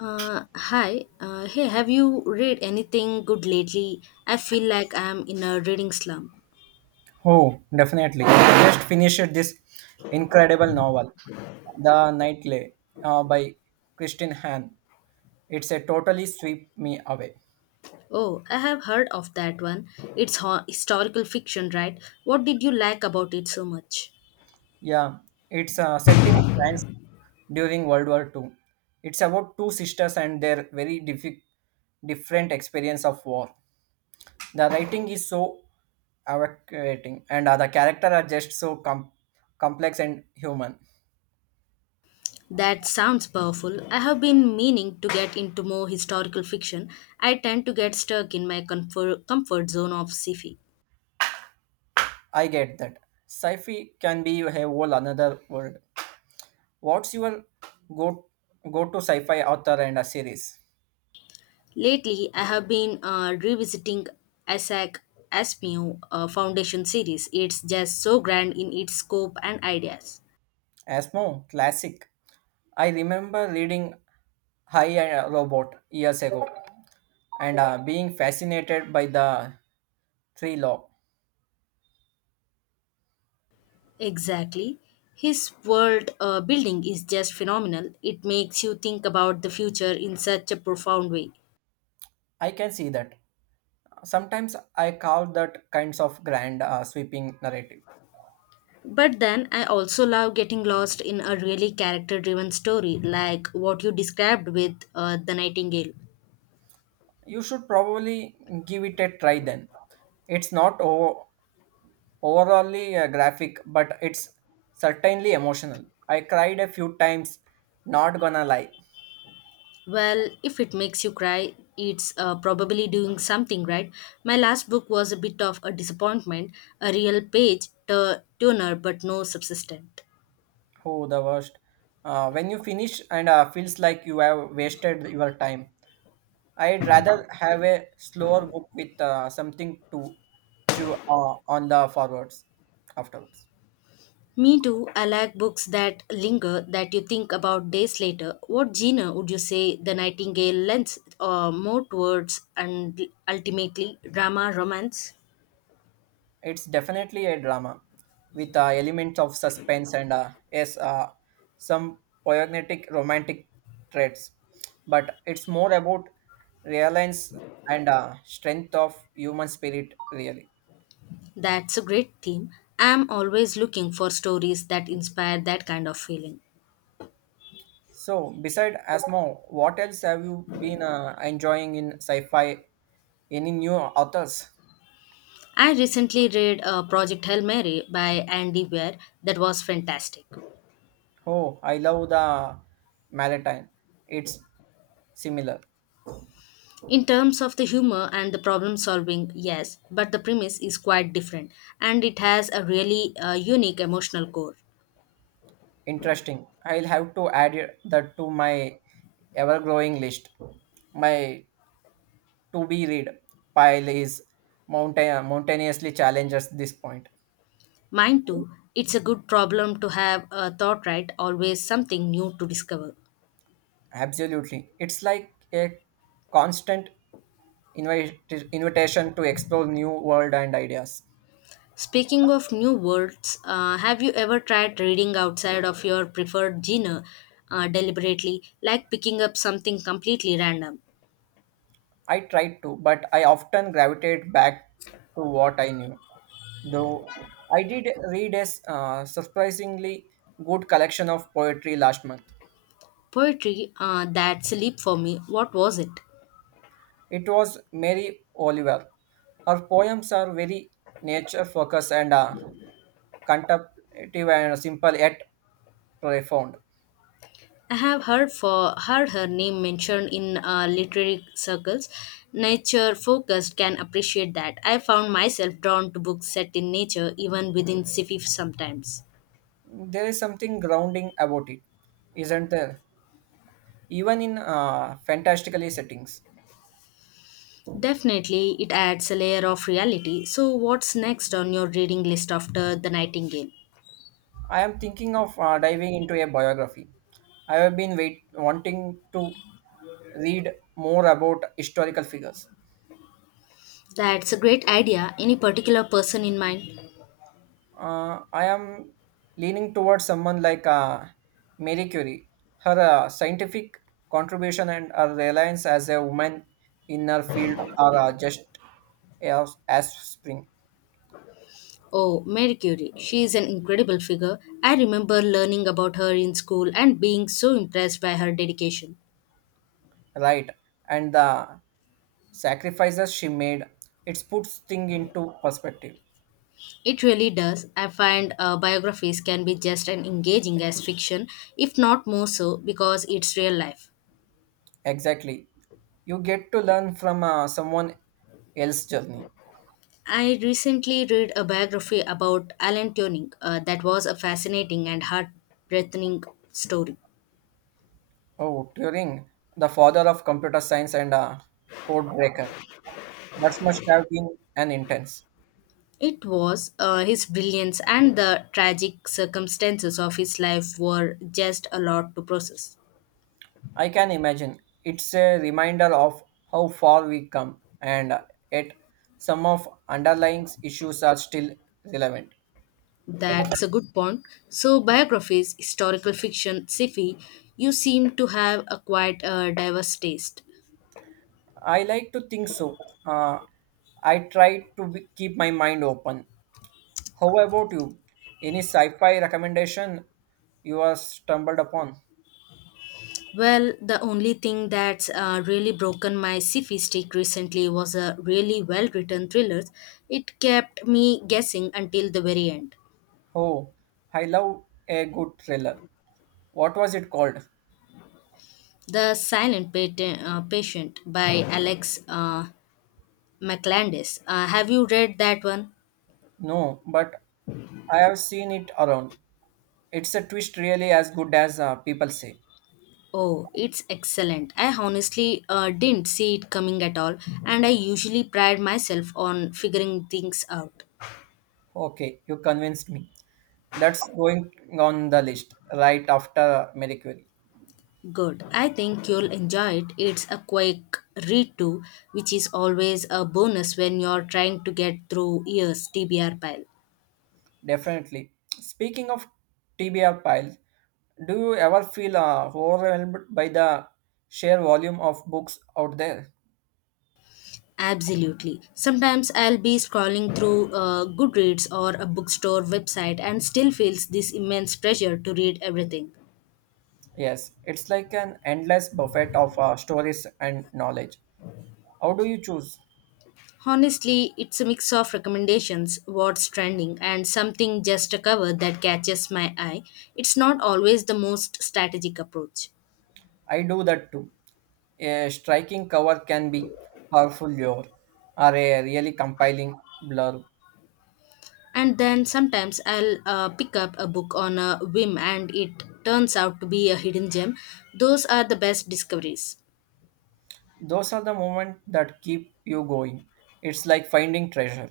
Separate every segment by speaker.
Speaker 1: Hi. Hey, have you read anything good lately? I feel like I am in a reading slump.
Speaker 2: Oh, definitely. I just finished this incredible novel, The Nightly, by Christine Hahn. It's a totally sweep me away.
Speaker 1: Oh, I have heard of that one. It's historical fiction, right? What did you like about it so much?
Speaker 2: Yeah, it's set in France during World War Two. It's about two sisters and their different experience of war. The writing is so evocating, and the characters are just complex and human.
Speaker 1: That sounds powerful. I have been meaning to get into more historical fiction. I tend to get stuck in my comfort zone of sci-fi.
Speaker 2: I get that. Sci-fi can be a whole another world. What's your go go to sci-fi author and a series?
Speaker 1: Lately, I have been revisiting Isaac Asimov Foundation series. It's just so grand in its scope and ideas.
Speaker 2: Asmo, classic. I remember reading High and Robot years ago and being fascinated by the tree law.
Speaker 1: Exactly. His world building is just phenomenal. It makes you think about the future in such a profound way.
Speaker 2: I can see that. Sometimes I call that kinds of grand sweeping narrative.
Speaker 1: But then I also love getting lost in a really character driven story like what you described with The Nightingale.
Speaker 2: You should probably give it a try then. It's not o- overallly graphic, but it's certainly emotional. I cried a few times, not gonna lie.
Speaker 1: Well, if it makes you cry, it's probably doing something right. My last book was a bit of a disappointment, a real turner, but no subsistent.
Speaker 2: Oh, the worst. When you finish and feels like you have wasted your time. I'd rather have a slower book with something to chew on the forwards afterwards.
Speaker 1: Me too. I like books that linger, that you think about days later. What genre would you say The Nightingale lends more towards and ultimately drama, romance?
Speaker 2: It's definitely a drama with elements of suspense and yes, some poignant romantic traits. But it's more about reliance and strength of human spirit, really.
Speaker 1: That's a great theme. I'm always looking for stories that inspire that kind of feeling.
Speaker 2: So, beside Asmo, what else have you been enjoying in sci-fi? Any new authors?
Speaker 1: I recently read Project Hail Mary by Andy Weir, that was fantastic.
Speaker 2: Oh, I love the Malatine. It's similar,
Speaker 1: In terms of the humor and the problem solving, yes, but the premise is quite different and it has a really unique emotional core.
Speaker 2: interesting. I'll have to add it- that to my ever-growing list. My to-be read pile is mountainously challenged at this point.
Speaker 1: Mine too. It's a good problem to have, a thought right, always something new to discover.
Speaker 2: Absolutely, it's like a constant invite- invitation to explore new world and ideas.
Speaker 1: Speaking of new words, have you ever tried reading outside of your preferred genre deliberately, like picking up something completely random?
Speaker 2: I tried to, but I often gravitated back to what I knew. Though I did read a surprisingly good collection of poetry last month.
Speaker 1: Poetry, that's a leap for me. What was it?
Speaker 2: It was Mary Oliver. Her poems are very nature focused and contemplative and simple yet profound.
Speaker 1: I have heard her name mentioned in literary circles. Nature focused, can appreciate that. I found myself drawn to books set in nature, even within sci-fi sometimes.
Speaker 2: There is something grounding about it, isn't there? Even in fantastically settings.
Speaker 1: Definitely, it adds a layer of reality. So, what's next on your reading list after The Nightingale?
Speaker 2: I am thinking of diving into a biography. I have been wanting to read more about historical figures.
Speaker 1: That's a great idea. Any particular person in mind?
Speaker 2: I am leaning towards someone like Marie Curie. Her scientific contribution and her reliance as a woman in her field are just as spring,
Speaker 1: Oh, Mary Curie. She is an incredible figure. I remember learning about her in school and being so impressed by her dedication.
Speaker 2: right? And the sacrifices she made, it puts things into perspective.
Speaker 1: It really does. I find biographies can be just as engaging as fiction, if not more so, because it's real life.
Speaker 2: Exactly. You get to learn from someone else's journey.
Speaker 1: I recently read a biography about Alan Turing, that was a fascinating and heart-breathing story.
Speaker 2: Oh, Turing, the father of computer science and a code breaker. That must have been an intense.
Speaker 1: It was his brilliance and the tragic circumstances of his life were just a lot to process.
Speaker 2: I can imagine. It's a reminder of how far we come, and yet some of underlying issues are still relevant.
Speaker 1: That's a good point. So, biographies, historical fiction, sci-fi, you seem to have a quite diverse taste.
Speaker 2: I like to think so. Uh, I try to be, keep my mind open. How about you? Any sci-fi recommendation you have stumbled upon?
Speaker 1: Well, the only thing that's really broken my sci-fi streak recently was a really well-written thriller. It kept me guessing until the very end.
Speaker 2: Oh, I love a good thriller. What was it called?
Speaker 1: The Patient by Alex McLandis. Have you read that one?
Speaker 2: No, but I have seen it around. It's a twist really as good as people say.
Speaker 1: Oh, it's excellent. I honestly didn't see it coming at all, and I usually pride myself on figuring things out.
Speaker 2: Okay, you convinced me. That's going on the list right after *Mercury*.
Speaker 1: Good. I think you'll enjoy it. It's a quick read too, which is always a bonus when you're trying to get through years TBR pile.
Speaker 2: Definitely. Speaking of TBR pile, do you ever feel overwhelmed by the sheer volume of books out there?
Speaker 1: Absolutely. Sometimes I'll be scrolling through Goodreads or a bookstore website and still feels this immense pressure to read everything.
Speaker 2: Yes, it's like an endless buffet of stories and knowledge. How do you choose?
Speaker 1: Honestly, it's a mix of recommendations, what's trending, and something just a cover that catches my eye. It's not always the most strategic approach.
Speaker 2: I do that too. A striking cover can be powerful lure or a really compelling blurb.
Speaker 1: And then sometimes I'll pick up a book on a whim and it turns out to be a hidden gem. Those are the best discoveries.
Speaker 2: Those are the moments that keep you going. It's like finding treasure.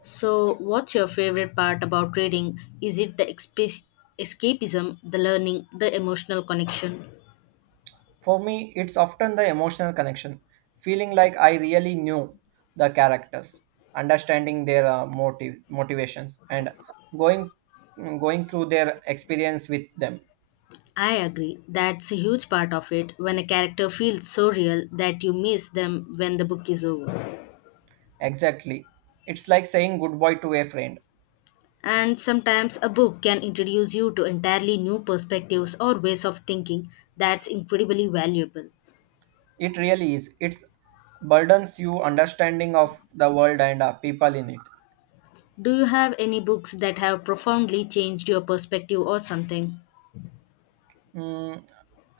Speaker 1: So, what's your favorite part about reading? Is it the escapism, the learning, the emotional connection?
Speaker 2: For me, it's often the emotional connection, feeling like I really knew the characters, understanding their motive motivations, and going going through their experience with them.
Speaker 1: I agree. That's a huge part of it when a character feels so real that you miss them when the book is over.
Speaker 2: Exactly. It's like saying goodbye to a friend.
Speaker 1: And sometimes a book can introduce you to entirely new perspectives or ways of thinking that's incredibly valuable.
Speaker 2: It really is. It burdens you understanding of the world and people in it.
Speaker 1: Do you have any books that have profoundly changed your perspective or something?
Speaker 2: Mm,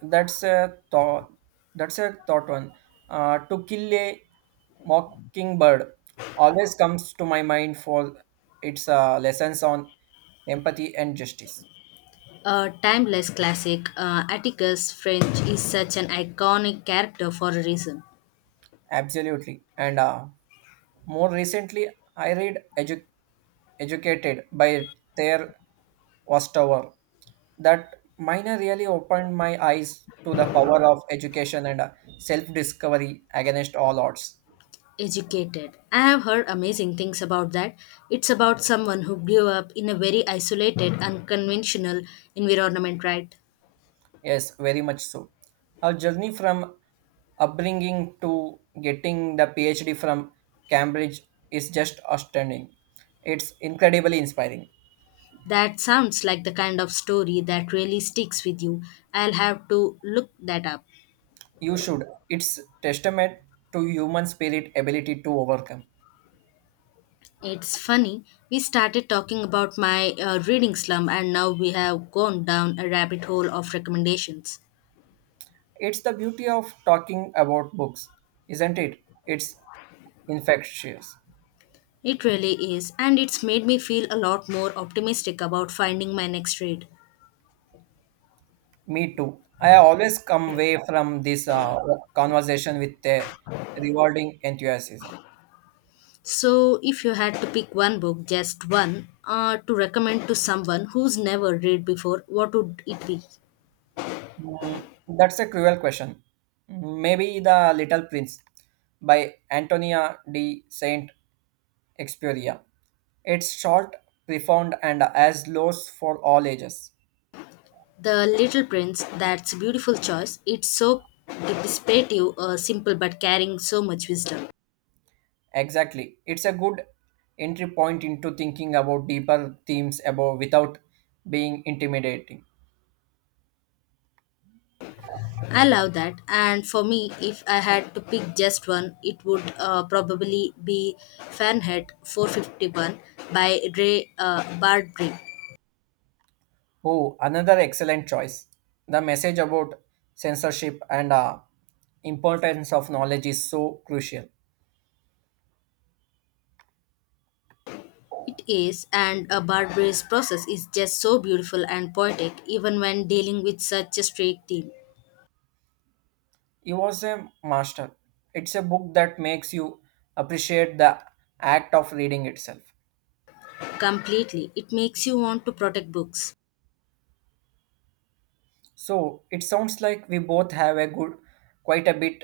Speaker 2: that's a thought. That's a thought one. To kill a mockingbird always comes to my mind for its lessons on empathy and justice.
Speaker 1: A timeless classic, Atticus French is such an iconic character for a reason.
Speaker 2: Absolutely. And more recently, I read edu- Educated by Ther Ostover that minor really opened my eyes to the power of education and self discovery against all odds.
Speaker 1: Educated. I have heard amazing things about that. It's about someone who grew up in a very isolated, unconventional environment, right?
Speaker 2: Yes, very much so. Her journey from upbringing to getting the PhD from Cambridge is just outstanding. It's incredibly inspiring.
Speaker 1: That sounds like the kind of story that really sticks with you. I'll have to look that up.
Speaker 2: You should. It's testament to human spirit ability to overcome.
Speaker 1: It's funny, we started talking about my reading slump and now we have gone down a rabbit hole of recommendations.
Speaker 2: It's the beauty of talking about books, isn't it? It's infectious.
Speaker 1: It really is, and it's made me feel a lot more optimistic about finding my next read.
Speaker 2: Me too. I always come away from this conversation with a rewarding enthusiasm.
Speaker 1: So, if you had to pick one book, just one, to recommend to someone who's never read before, what would it be?
Speaker 2: Mm, that's a cruel question. Maybe The Little Prince by Antonia de Saint Experia. It's short, profound, and as lows for all ages.
Speaker 1: The Little Prince, that's a beautiful choice. It's so dissipative, simple, but carrying so much wisdom.
Speaker 2: Exactly. It's a good entry point into thinking about deeper themes above without being intimidating.
Speaker 1: I love that. And for me, if I had to pick just one, it would probably be Fahrenheit 451 by Ray Bradbury.
Speaker 2: Oh, another excellent choice. The message about censorship and importance of knowledge is so crucial.
Speaker 1: It is, and Bradbury's process is just so beautiful and poetic, even when dealing with such a strict theme.
Speaker 2: He was a master. It's a book that makes you appreciate the act of reading itself.
Speaker 1: Completely, it makes you want to protect books.
Speaker 2: So it sounds like we both have quite a bit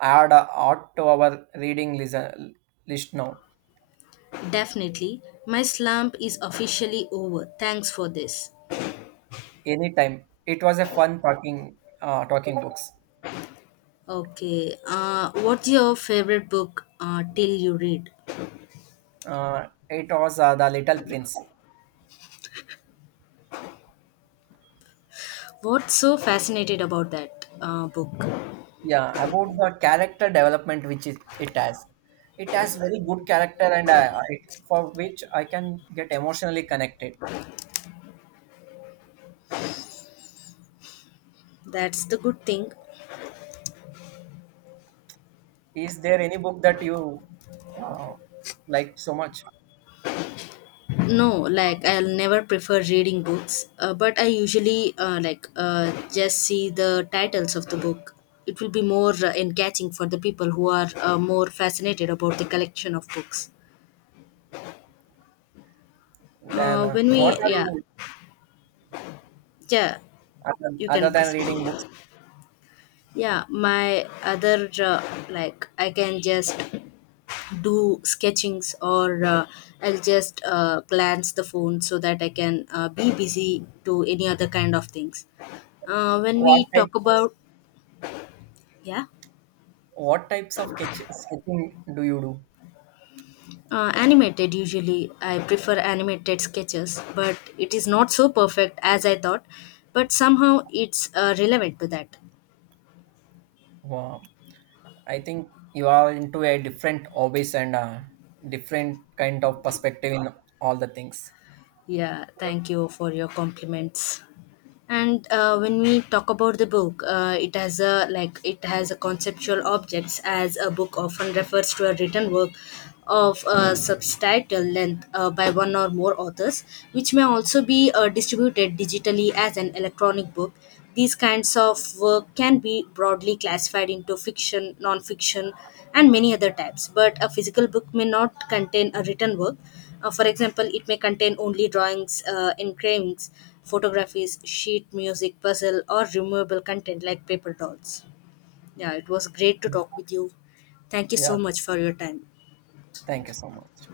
Speaker 2: add out to our list now.
Speaker 1: Definitely, my slump is officially over. Thanks for this.
Speaker 2: Anytime. It was a fun talking books.
Speaker 1: Okay, what's your favorite book till you read?
Speaker 2: It was The Little Prince.
Speaker 1: What's so fascinated about that book?
Speaker 2: Yeah, about the character development which it has very good character, and I for which I can get emotionally connected.
Speaker 1: That's the good thing.
Speaker 2: Is there any book that you uh, like so much?
Speaker 1: No, like I'll never prefer reading books, but I usually like just see the titles of the book. It will be more engaging for the people who are more fascinated about the collection of books.
Speaker 2: Then
Speaker 1: When
Speaker 2: what
Speaker 1: we
Speaker 2: are
Speaker 1: yeah,
Speaker 2: you,
Speaker 1: yeah, you
Speaker 2: other
Speaker 1: can
Speaker 2: than
Speaker 1: proceed.
Speaker 2: reading books?
Speaker 1: Yeah, my other like I can just do sketchings or I'll just glance the phone so that I can be busy to any other kind of things when
Speaker 2: What
Speaker 1: we
Speaker 2: type
Speaker 1: talk
Speaker 2: of,
Speaker 1: about, yeah.
Speaker 2: what types of sketching do you do?
Speaker 1: Uh, animated, usually I prefer animated sketches but it is not so perfect as I thought, but somehow it's relevant to that.
Speaker 2: Wow. I think you are into a different hobbies and different kind of perspective in all the things.
Speaker 1: Yeah, thank you for your compliments. And when we talk about the book, it has a, it has a conceptual objects, as a book often refers to a written work of a substantial length by one or more authors, which may also be distributed digitally as an electronic book. These kinds of work can be broadly classified into fiction, non-fiction, and many other types, but a physical book may not contain a written work. For example, it may contain only drawings, engravings, photographies, sheet music, puzzle, or removable content like paper dolls. Yeah, it was great to talk with you. Thank you
Speaker 2: Yeah,
Speaker 1: so much for your time.
Speaker 2: thank you so much.